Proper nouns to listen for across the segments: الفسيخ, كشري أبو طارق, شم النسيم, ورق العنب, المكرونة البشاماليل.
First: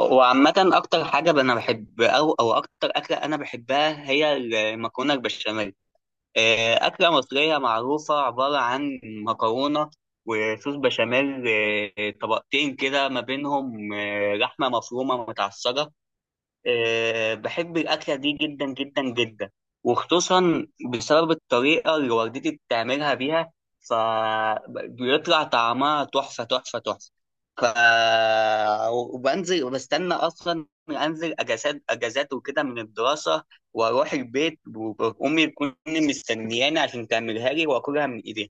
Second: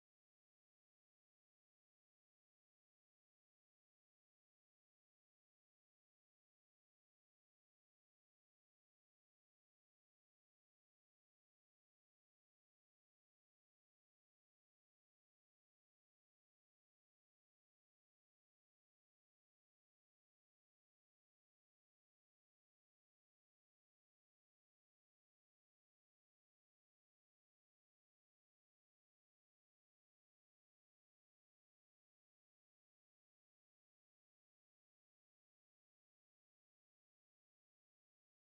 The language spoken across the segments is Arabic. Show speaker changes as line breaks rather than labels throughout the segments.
وعامة، أكتر حاجة أنا بحب أو أكتر أكلة أنا بحبها هي المكرونة البشاميل. أكلة مصرية معروفة، عبارة عن مكرونة وصوص بشاميل، طبقتين كده ما بينهم لحمة مفرومة متعصرة. بحب الأكلة دي جدا جدا جدا، وخصوصا بسبب الطريقة اللي والدتي بتعملها بيها، فبيطلع طعمها تحفة تحفة تحفة. ف وبنزل وبستنى أصلا أنزل أجازات أجازات وكده من الدراسة، وأروح البيت، وأمي تكون مستنياني عشان تعملها لي وأكلها من إيديها،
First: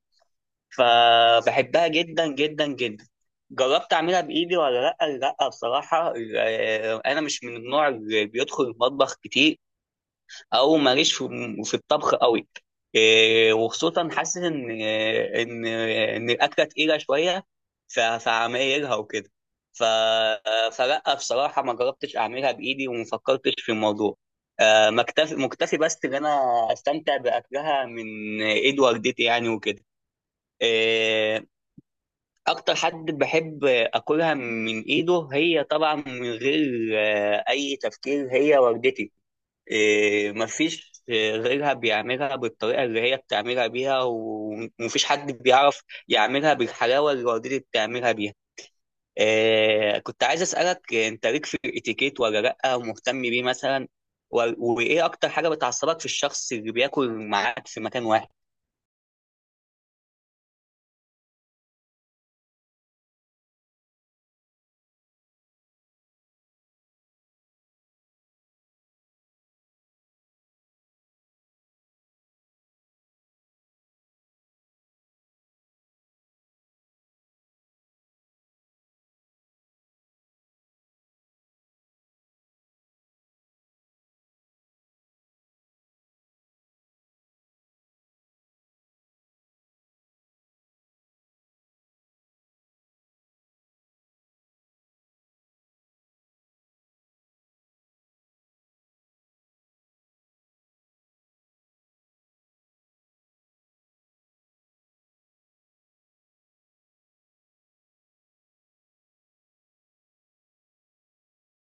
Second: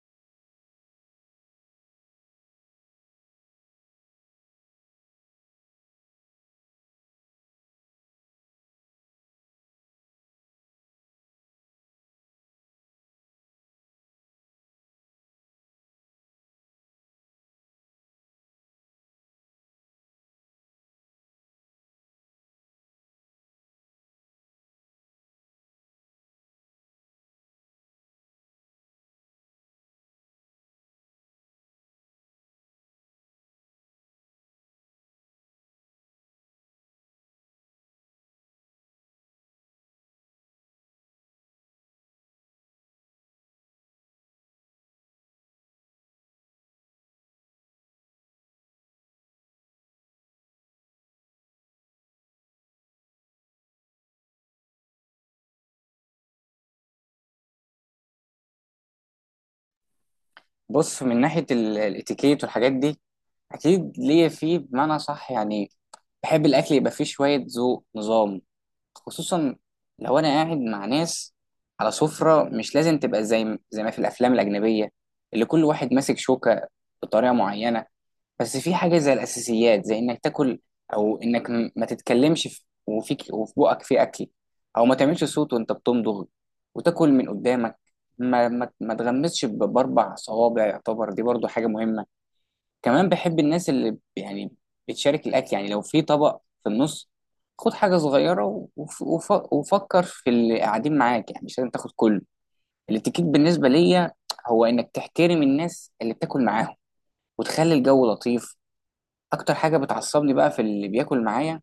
فبحبها جدا جدا جدا. جربت اعملها بايدي ولا لا؟ لا بصراحه، انا مش من النوع اللي بيدخل المطبخ كتير، او ماليش في الطبخ قوي. وخصوصا حاسس ان الاكله تقيله شويه، فعمايلها وكده. ف آه، فلا بصراحه ما جربتش اعملها بايدي وما فكرتش في الموضوع. مكتفي مكتفي بس ان انا استمتع باكلها من ايد والدتي يعني وكده. آه، اكتر حد بحب اكلها من ايده هي طبعا من غير اي تفكير هي والدتي. مفيش غيرها بيعملها بالطريقه اللي هي بتعملها بيها، و- ومفيش حد بيعرف يعملها بالحلاوه اللي والدتي بتعملها بيها. كنت عايز اسالك، انت ليك في الاتيكيت ولا لا مهتم بيه مثلا؟ و- وايه اكتر حاجه بتعصبك في الشخص اللي بياكل معاك في مكان واحد؟
بص من ناحية الاتيكيت والحاجات دي. أكيد ليا فيه بمعنى صح، يعني بحب الأكل يبقى فيه شوية ذوق نظام، خصوصا لو أنا قاعد مع ناس على سفرة. مش لازم تبقى زي ما في الأفلام الأجنبية اللي كل واحد ماسك شوكة بطريقة معينة. بس في حاجة زي الأساسيات، زي إنك تاكل، أو إنك ما تتكلمش وفيك وفي بقك في أكل، أو ما تعملش صوت وأنت بتمضغ، وتاكل من قدامك، ما تغمسش بأربع صوابع. يعتبر دي برضو حاجة مهمة. كمان بحب الناس اللي يعني بتشارك الأكل. يعني لو في طبق في النص، خد حاجة صغيرة وفكر في اللي قاعدين معاك. يعني مش لازم تاخد كله. الاتيكيت بالنسبة ليا هو إنك تحترم الناس اللي بتاكل معاهم، وتخلي الجو لطيف. اكتر حاجه بتعصبني بقى في اللي بياكل معايا.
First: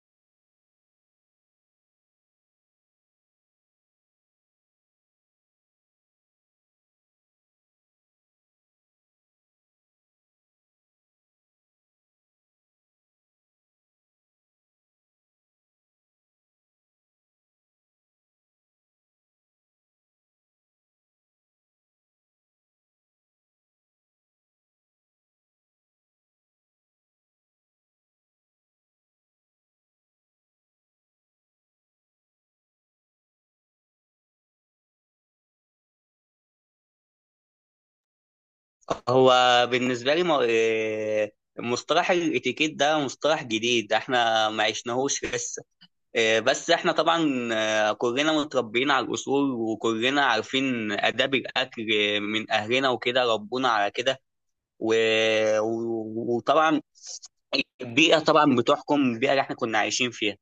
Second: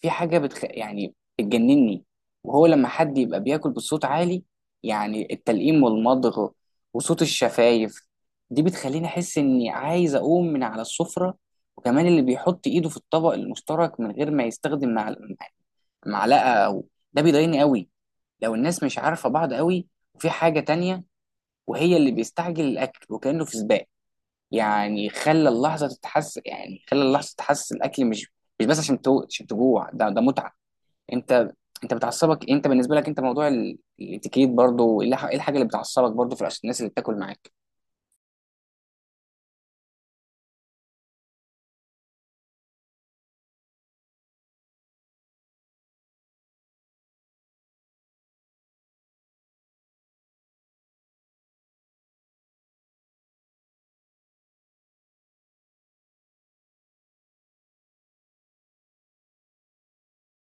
في حاجه يعني بتجنني، وهو لما حد يبقى بياكل بصوت عالي، يعني التلقيم والمضغ وصوت الشفايف. دي بتخليني احس اني عايز اقوم من على السفره. وكمان اللي بيحط ايده في الطبق المشترك من غير ما يستخدم معلقه او، ده بيضايقني قوي لو الناس مش عارفه بعض قوي. وفي حاجه تانية، وهي اللي بيستعجل الاكل وكانه في سباق. يعني خلى اللحظه تتحس الاكل، مش بس عشان عشان تجوع، ده متعه. انت انت بتعصبك انت، بالنسبه لك انت، موضوع الاتيكيت برضو، إيه الحاجه اللي بتعصبك برضو في الناس اللي بتاكل معاك؟
هو بالنسبة لي، م- إيه، مصطلح الاتيكيت ده مصطلح جديد، احنا ما عشناهوش لسه. بس احنا طبعا كلنا متربيين على الاصول، وكلنا عارفين آداب الاكل من اهلنا وكده ربونا على كده. و- و- وطبعا البيئة طبعا بتحكم، البيئة اللي احنا كنا عايشين فيها.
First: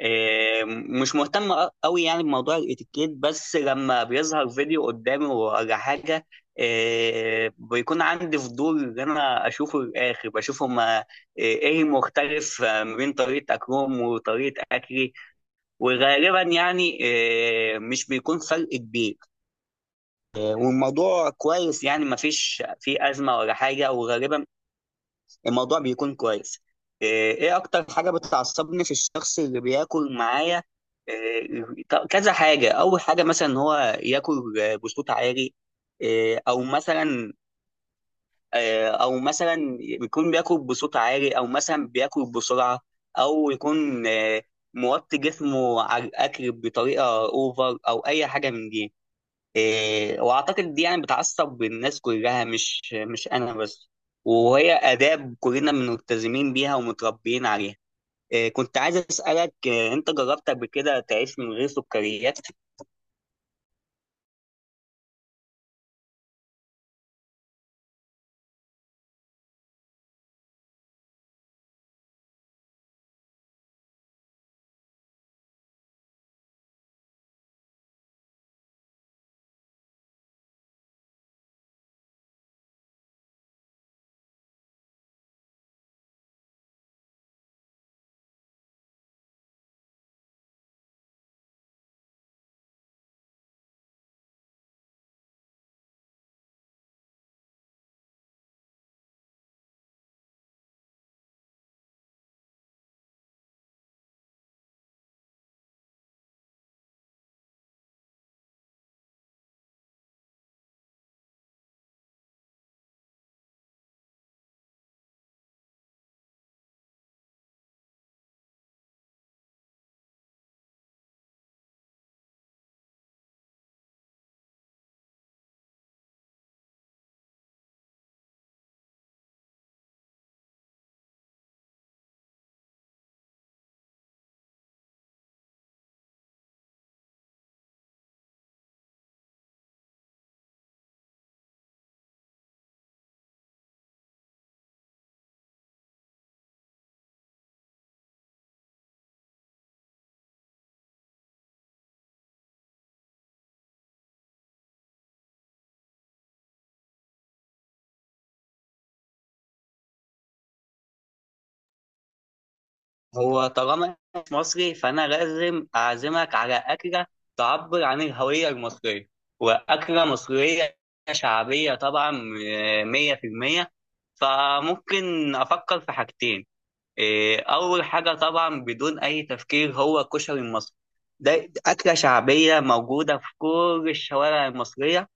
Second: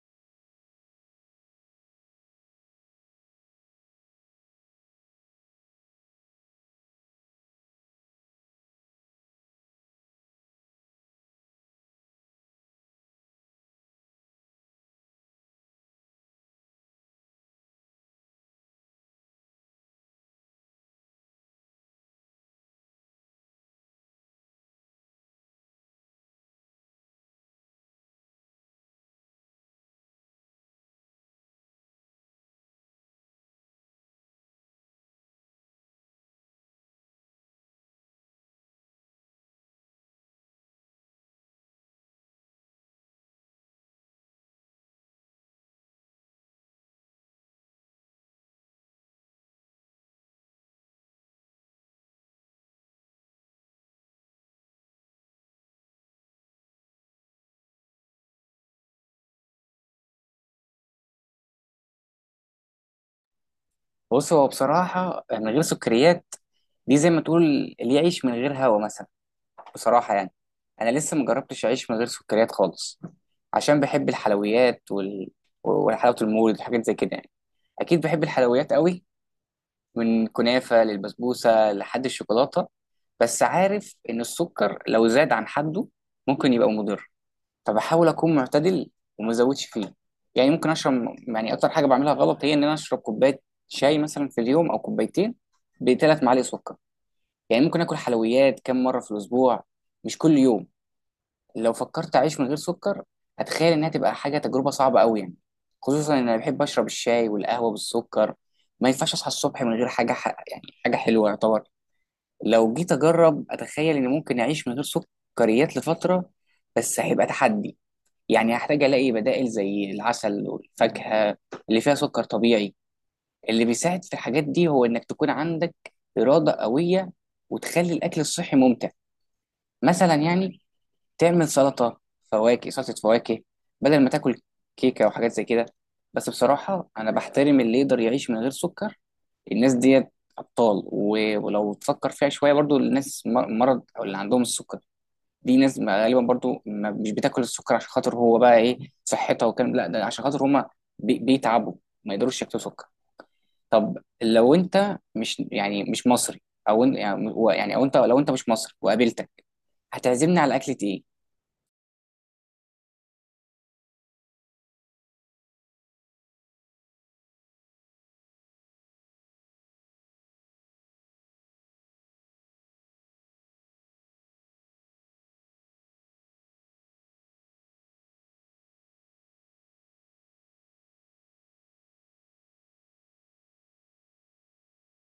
مش مهتم قوي يعني بموضوع الاتيكيت، بس لما بيظهر فيديو قدامي ولا حاجه بيكون عندي فضول ان انا اشوفه للاخر، بشوف هما ايه المختلف ما بين طريقه اكلهم وطريقه اكلي. وغالبا يعني مش بيكون فرق كبير. والموضوع كويس يعني ما فيش فيه ازمه ولا حاجه، وغالبا الموضوع بيكون كويس. إيه إيه اكتر حاجة بتعصبني في الشخص اللي بياكل معايا؟ كذا حاجة، اول حاجة مثلا ان هو ياكل بصوت عالي. او مثلا، او مثلا بيكون بياكل بصوت عالي، او مثلا بياكل بسرعة، او يكون موطي جسمه على الاكل بطريقة اوفر، او اي حاجة من دي. واعتقد دي يعني بتعصب الناس كلها، مش انا بس، وهي اداب كلنا ملتزمين بيها ومتربيين عليها. كنت عايز اسالك، انت جربت قبل كده تعيش من غير سكريات؟
بص، هو بصراحه من غير سكريات دي زي ما تقول اللي يعيش من غير هوا مثلا. بصراحه يعني انا لسه مجربتش اعيش من غير سكريات خالص، عشان بحب الحلويات وحلاوه المولد وحاجات زي كده. يعني اكيد بحب الحلويات قوي، من كنافة للبسبوسة لحد الشوكولاتة. بس عارف إن السكر لو زاد عن حده ممكن يبقى مضر، فبحاول أكون معتدل وما أزودش فيه. يعني ممكن أشرب يعني أكتر حاجة بعملها غلط هي إن أنا أشرب كوباية شاي مثلا في اليوم أو كوبايتين ب3 معالق سكر. يعني ممكن آكل حلويات كم مرة في الأسبوع، مش كل يوم. لو فكرت اعيش من غير سكر، هتخيل انها تبقى حاجه تجربه صعبه قوي، يعني خصوصا ان انا بحب اشرب الشاي والقهوه بالسكر. ما ينفعش اصحى الصبح من غير يعني حاجه حلوه يعتبر. لو جيت اجرب، اتخيل اني ممكن اعيش من غير سكريات لفتره، بس هيبقى تحدي. يعني هحتاج الاقي بدائل زي العسل والفاكهه اللي فيها سكر طبيعي. اللي بيساعد في الحاجات دي هو انك تكون عندك اراده قويه، وتخلي الاكل الصحي ممتع. مثلا يعني تعمل سلطة فواكه بدل ما تاكل كيكة وحاجات زي كده. بس بصراحة أنا بحترم اللي يقدر يعيش من غير سكر، الناس ديت أبطال. و- ولو تفكر فيها شوية برضو، الناس مرض أو اللي عندهم السكر، دي ناس غالبا برضو ما مش بتاكل السكر عشان خاطر هو بقى إيه، صحتها وكلام. لا، ده عشان خاطر هما بيتعبوا، ما يقدروش ياكلوا سكر. طب لو أنت مش مش مصري، أو إن- يعني يعني أو أنت لو أنت مش مصري وقابلتك، هتعزمني على أكلة إيه؟
هو طالما إنت مصري فانا لازم اعزمك على اكله تعبر عن الهويه المصريه، واكله مصريه شعبيه طبعا، 100%. فممكن افكر في حاجتين. أول حاجة طبعا بدون أي تفكير هو الكشري المصري. ده أكلة شعبية موجودة في كل الشوارع المصرية،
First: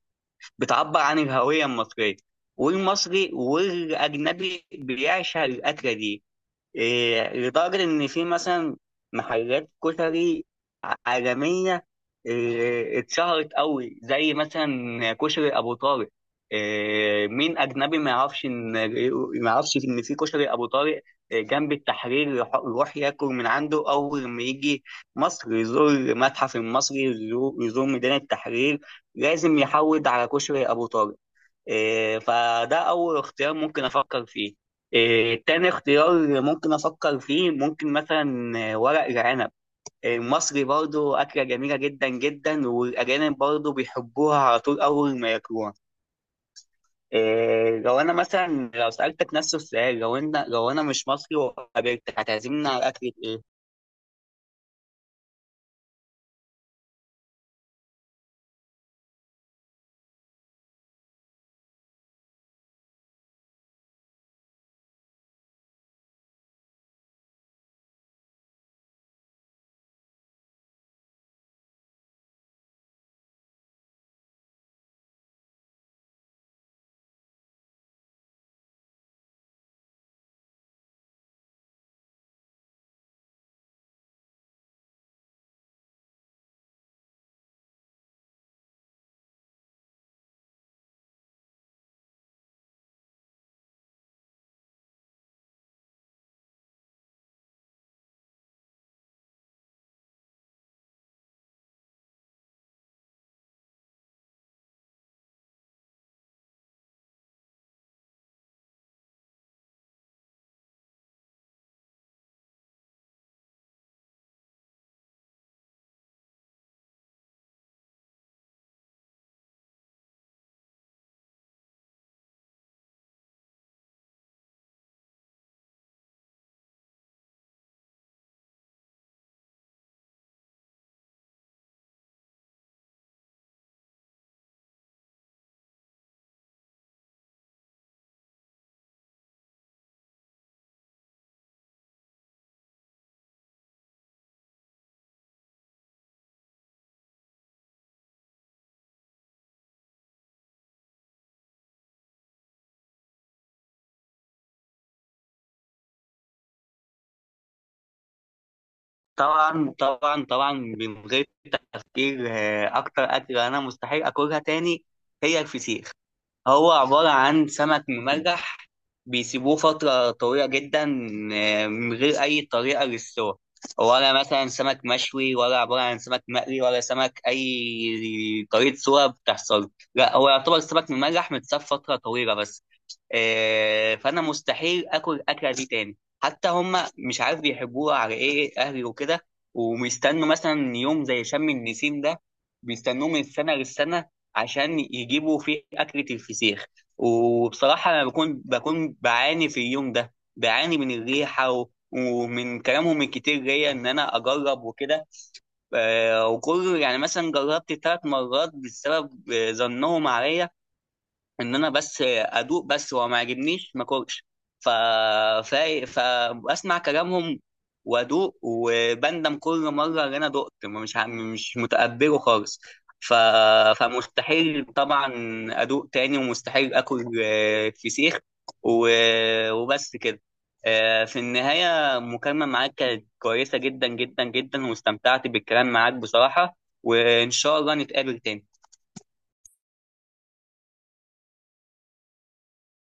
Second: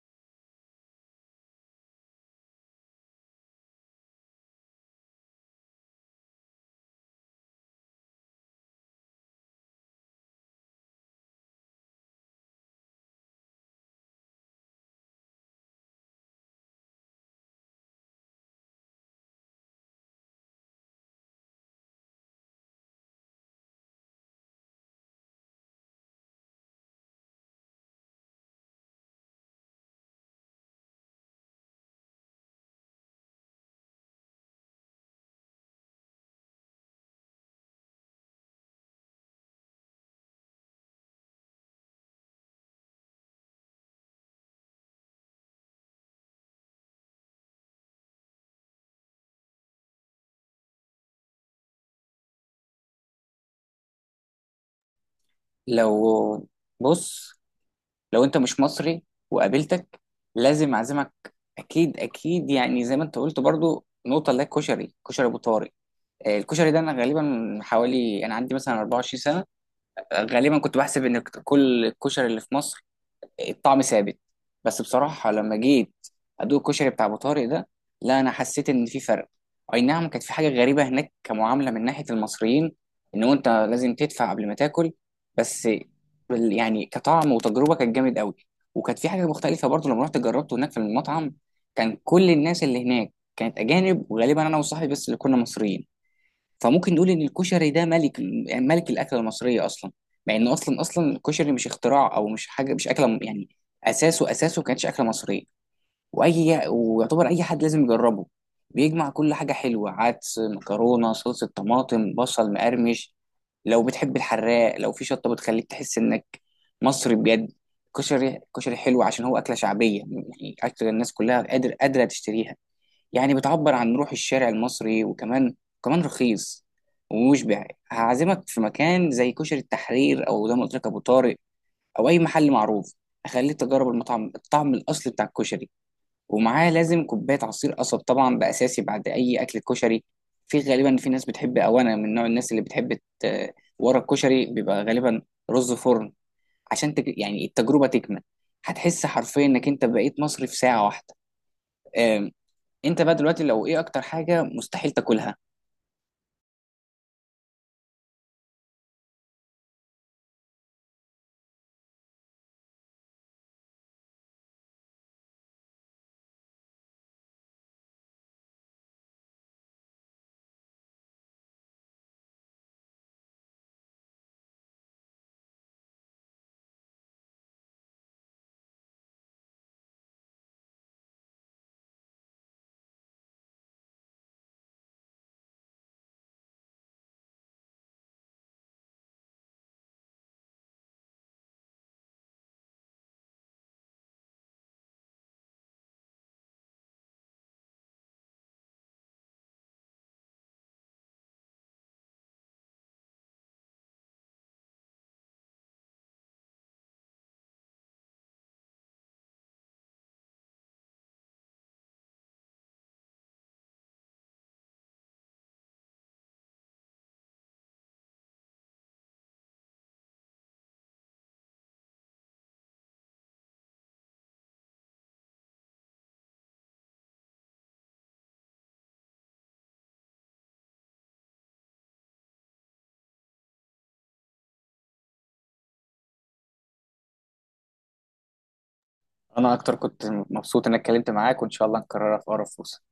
بتعبر عن الهوية المصرية، والمصري والأجنبي بيعشق الأكلة دي لدرجة إن في مثلا محلات كشري عالمية اتشهرت قوي، زي مثلا كشري أبو طارق. مين أجنبي ما يعرفش إن في كشري أبو طارق جنب التحرير؟ يروح ياكل من عنده أول ما يجي مصر، يزور المتحف المصري، يزور ميدان التحرير، لازم يحود على كشري أبو طارق. فده أول اختيار ممكن أفكر فيه. تاني اختيار ممكن أفكر فيه ممكن مثلا ورق العنب المصري برضو، أكلة جميلة جدا جدا والأجانب برضو بيحبوها على طول أول ما ياكلوها. لو أنا مثلا لو سألتك نفس السؤال، لو أنا مش مصري وقابلتك هتعزمني على أكلة إيه؟
لو، بص، انت مش مصري وقابلتك لازم اعزمك. اكيد اكيد، يعني زي ما انت قلت برضو، نقطه اللي هي الكشري، كشري ابو طارق. الكشري ده انا غالبا من حوالي انا عندي مثلا 24 سنه. غالبا كنت بحسب ان كل الكشري اللي في مصر الطعم ثابت. بس بصراحه لما جيت ادوق الكشري بتاع ابو طارق ده، لا، انا حسيت ان في فرق. اي نعم، كانت في حاجه غريبه هناك كمعامله من ناحيه المصريين، ان انت لازم تدفع قبل ما تاكل. بس يعني كطعم وتجربه كانت جامد قوي. وكانت في حاجه مختلفه برضو لما رحت جربته هناك في المطعم. كان كل الناس اللي هناك كانت اجانب، وغالبا انا وصاحبي بس اللي كنا مصريين. فممكن نقول ان الكشري ده ملك، يعني ملك الاكله المصريه اصلا. مع ان اصلا اصلا الكشري مش اختراع، او مش حاجه، مش اكله يعني اساسه اساسه ما كانتش اكله مصريه. ويعتبر اي حد لازم يجربه. بيجمع كل حاجه حلوه، عدس، مكرونه، صلصه طماطم، بصل مقرمش. لو بتحب الحراق، لو في شطه، بتخليك تحس انك مصري بجد. كشري كشري حلو عشان هو اكله شعبيه، يعني اكله الناس كلها قادره تشتريها. يعني بتعبر عن روح الشارع المصري، وكمان رخيص ومشبع. هعزمك في مكان زي كشري التحرير، او زي ما قلت لك ابو طارق، او اي محل معروف. اخليك تجرب الطعم الاصلي بتاع الكشري. ومعاه لازم كوبايه عصير قصب، طبعا ده اساسي بعد اي اكل كشري. غالبا في ناس بتحب، او انا من نوع الناس اللي بتحب، ورا الكشري بيبقى غالبا رز فرن. عشان يعني التجربه تكمل. هتحس حرفيا انك انت بقيت مصري في ساعه واحده. انت بقى دلوقتي لو ايه اكتر حاجه مستحيل تاكلها؟
طبعا طبعا طبعا، من غير تفكير أكتر أكلة أنا مستحيل أكلها تاني هي الفسيخ. هو عبارة عن سمك منجح، بيسيبوه فترة طويلة جدا من غير أي طريقة للسوى، ولا مثلا سمك مشوي، ولا عبارة عن سمك مقلي، ولا سمك أي طريقة سوى بتحصل. لا، هو يعتبر سمك منجح متساب فترة طويلة بس. فأنا مستحيل آكل الأكلة دي تاني. حتى هما مش عارف بيحبوها على إيه، أهلي وكده وبيستنوا مثلا يوم زي شم النسيم ده، بيستنوه من السنة للسنة عشان يجيبوا فيه أكلة الفسيخ. وبصراحة أنا بكون بعاني في اليوم ده، بعاني من الريحة و... ومن كلامهم الكتير ليا إن أنا أجرب وكده. وكل يعني مثلا جربت 3 مرات بسبب ظنهم عليا ان انا بس ادوق بس، وما عجبنيش، ما كلش. ف... ف... فاسمع كلامهم وادوق وبندم كل مره ان انا دقت، مش متقبله خالص. ف... فمستحيل طبعا ادوق تاني، ومستحيل اكل فسيخ و... وبس كده. في النهايه، المكالمه معاك كانت كويسه جدا جدا جدا، واستمتعت بالكلام معاك بصراحه، وان شاء الله نتقابل تاني.
انا اكتر كنت مبسوط اني اتكلمت معاك، وان شاء الله نكررها في اقرب فرصه.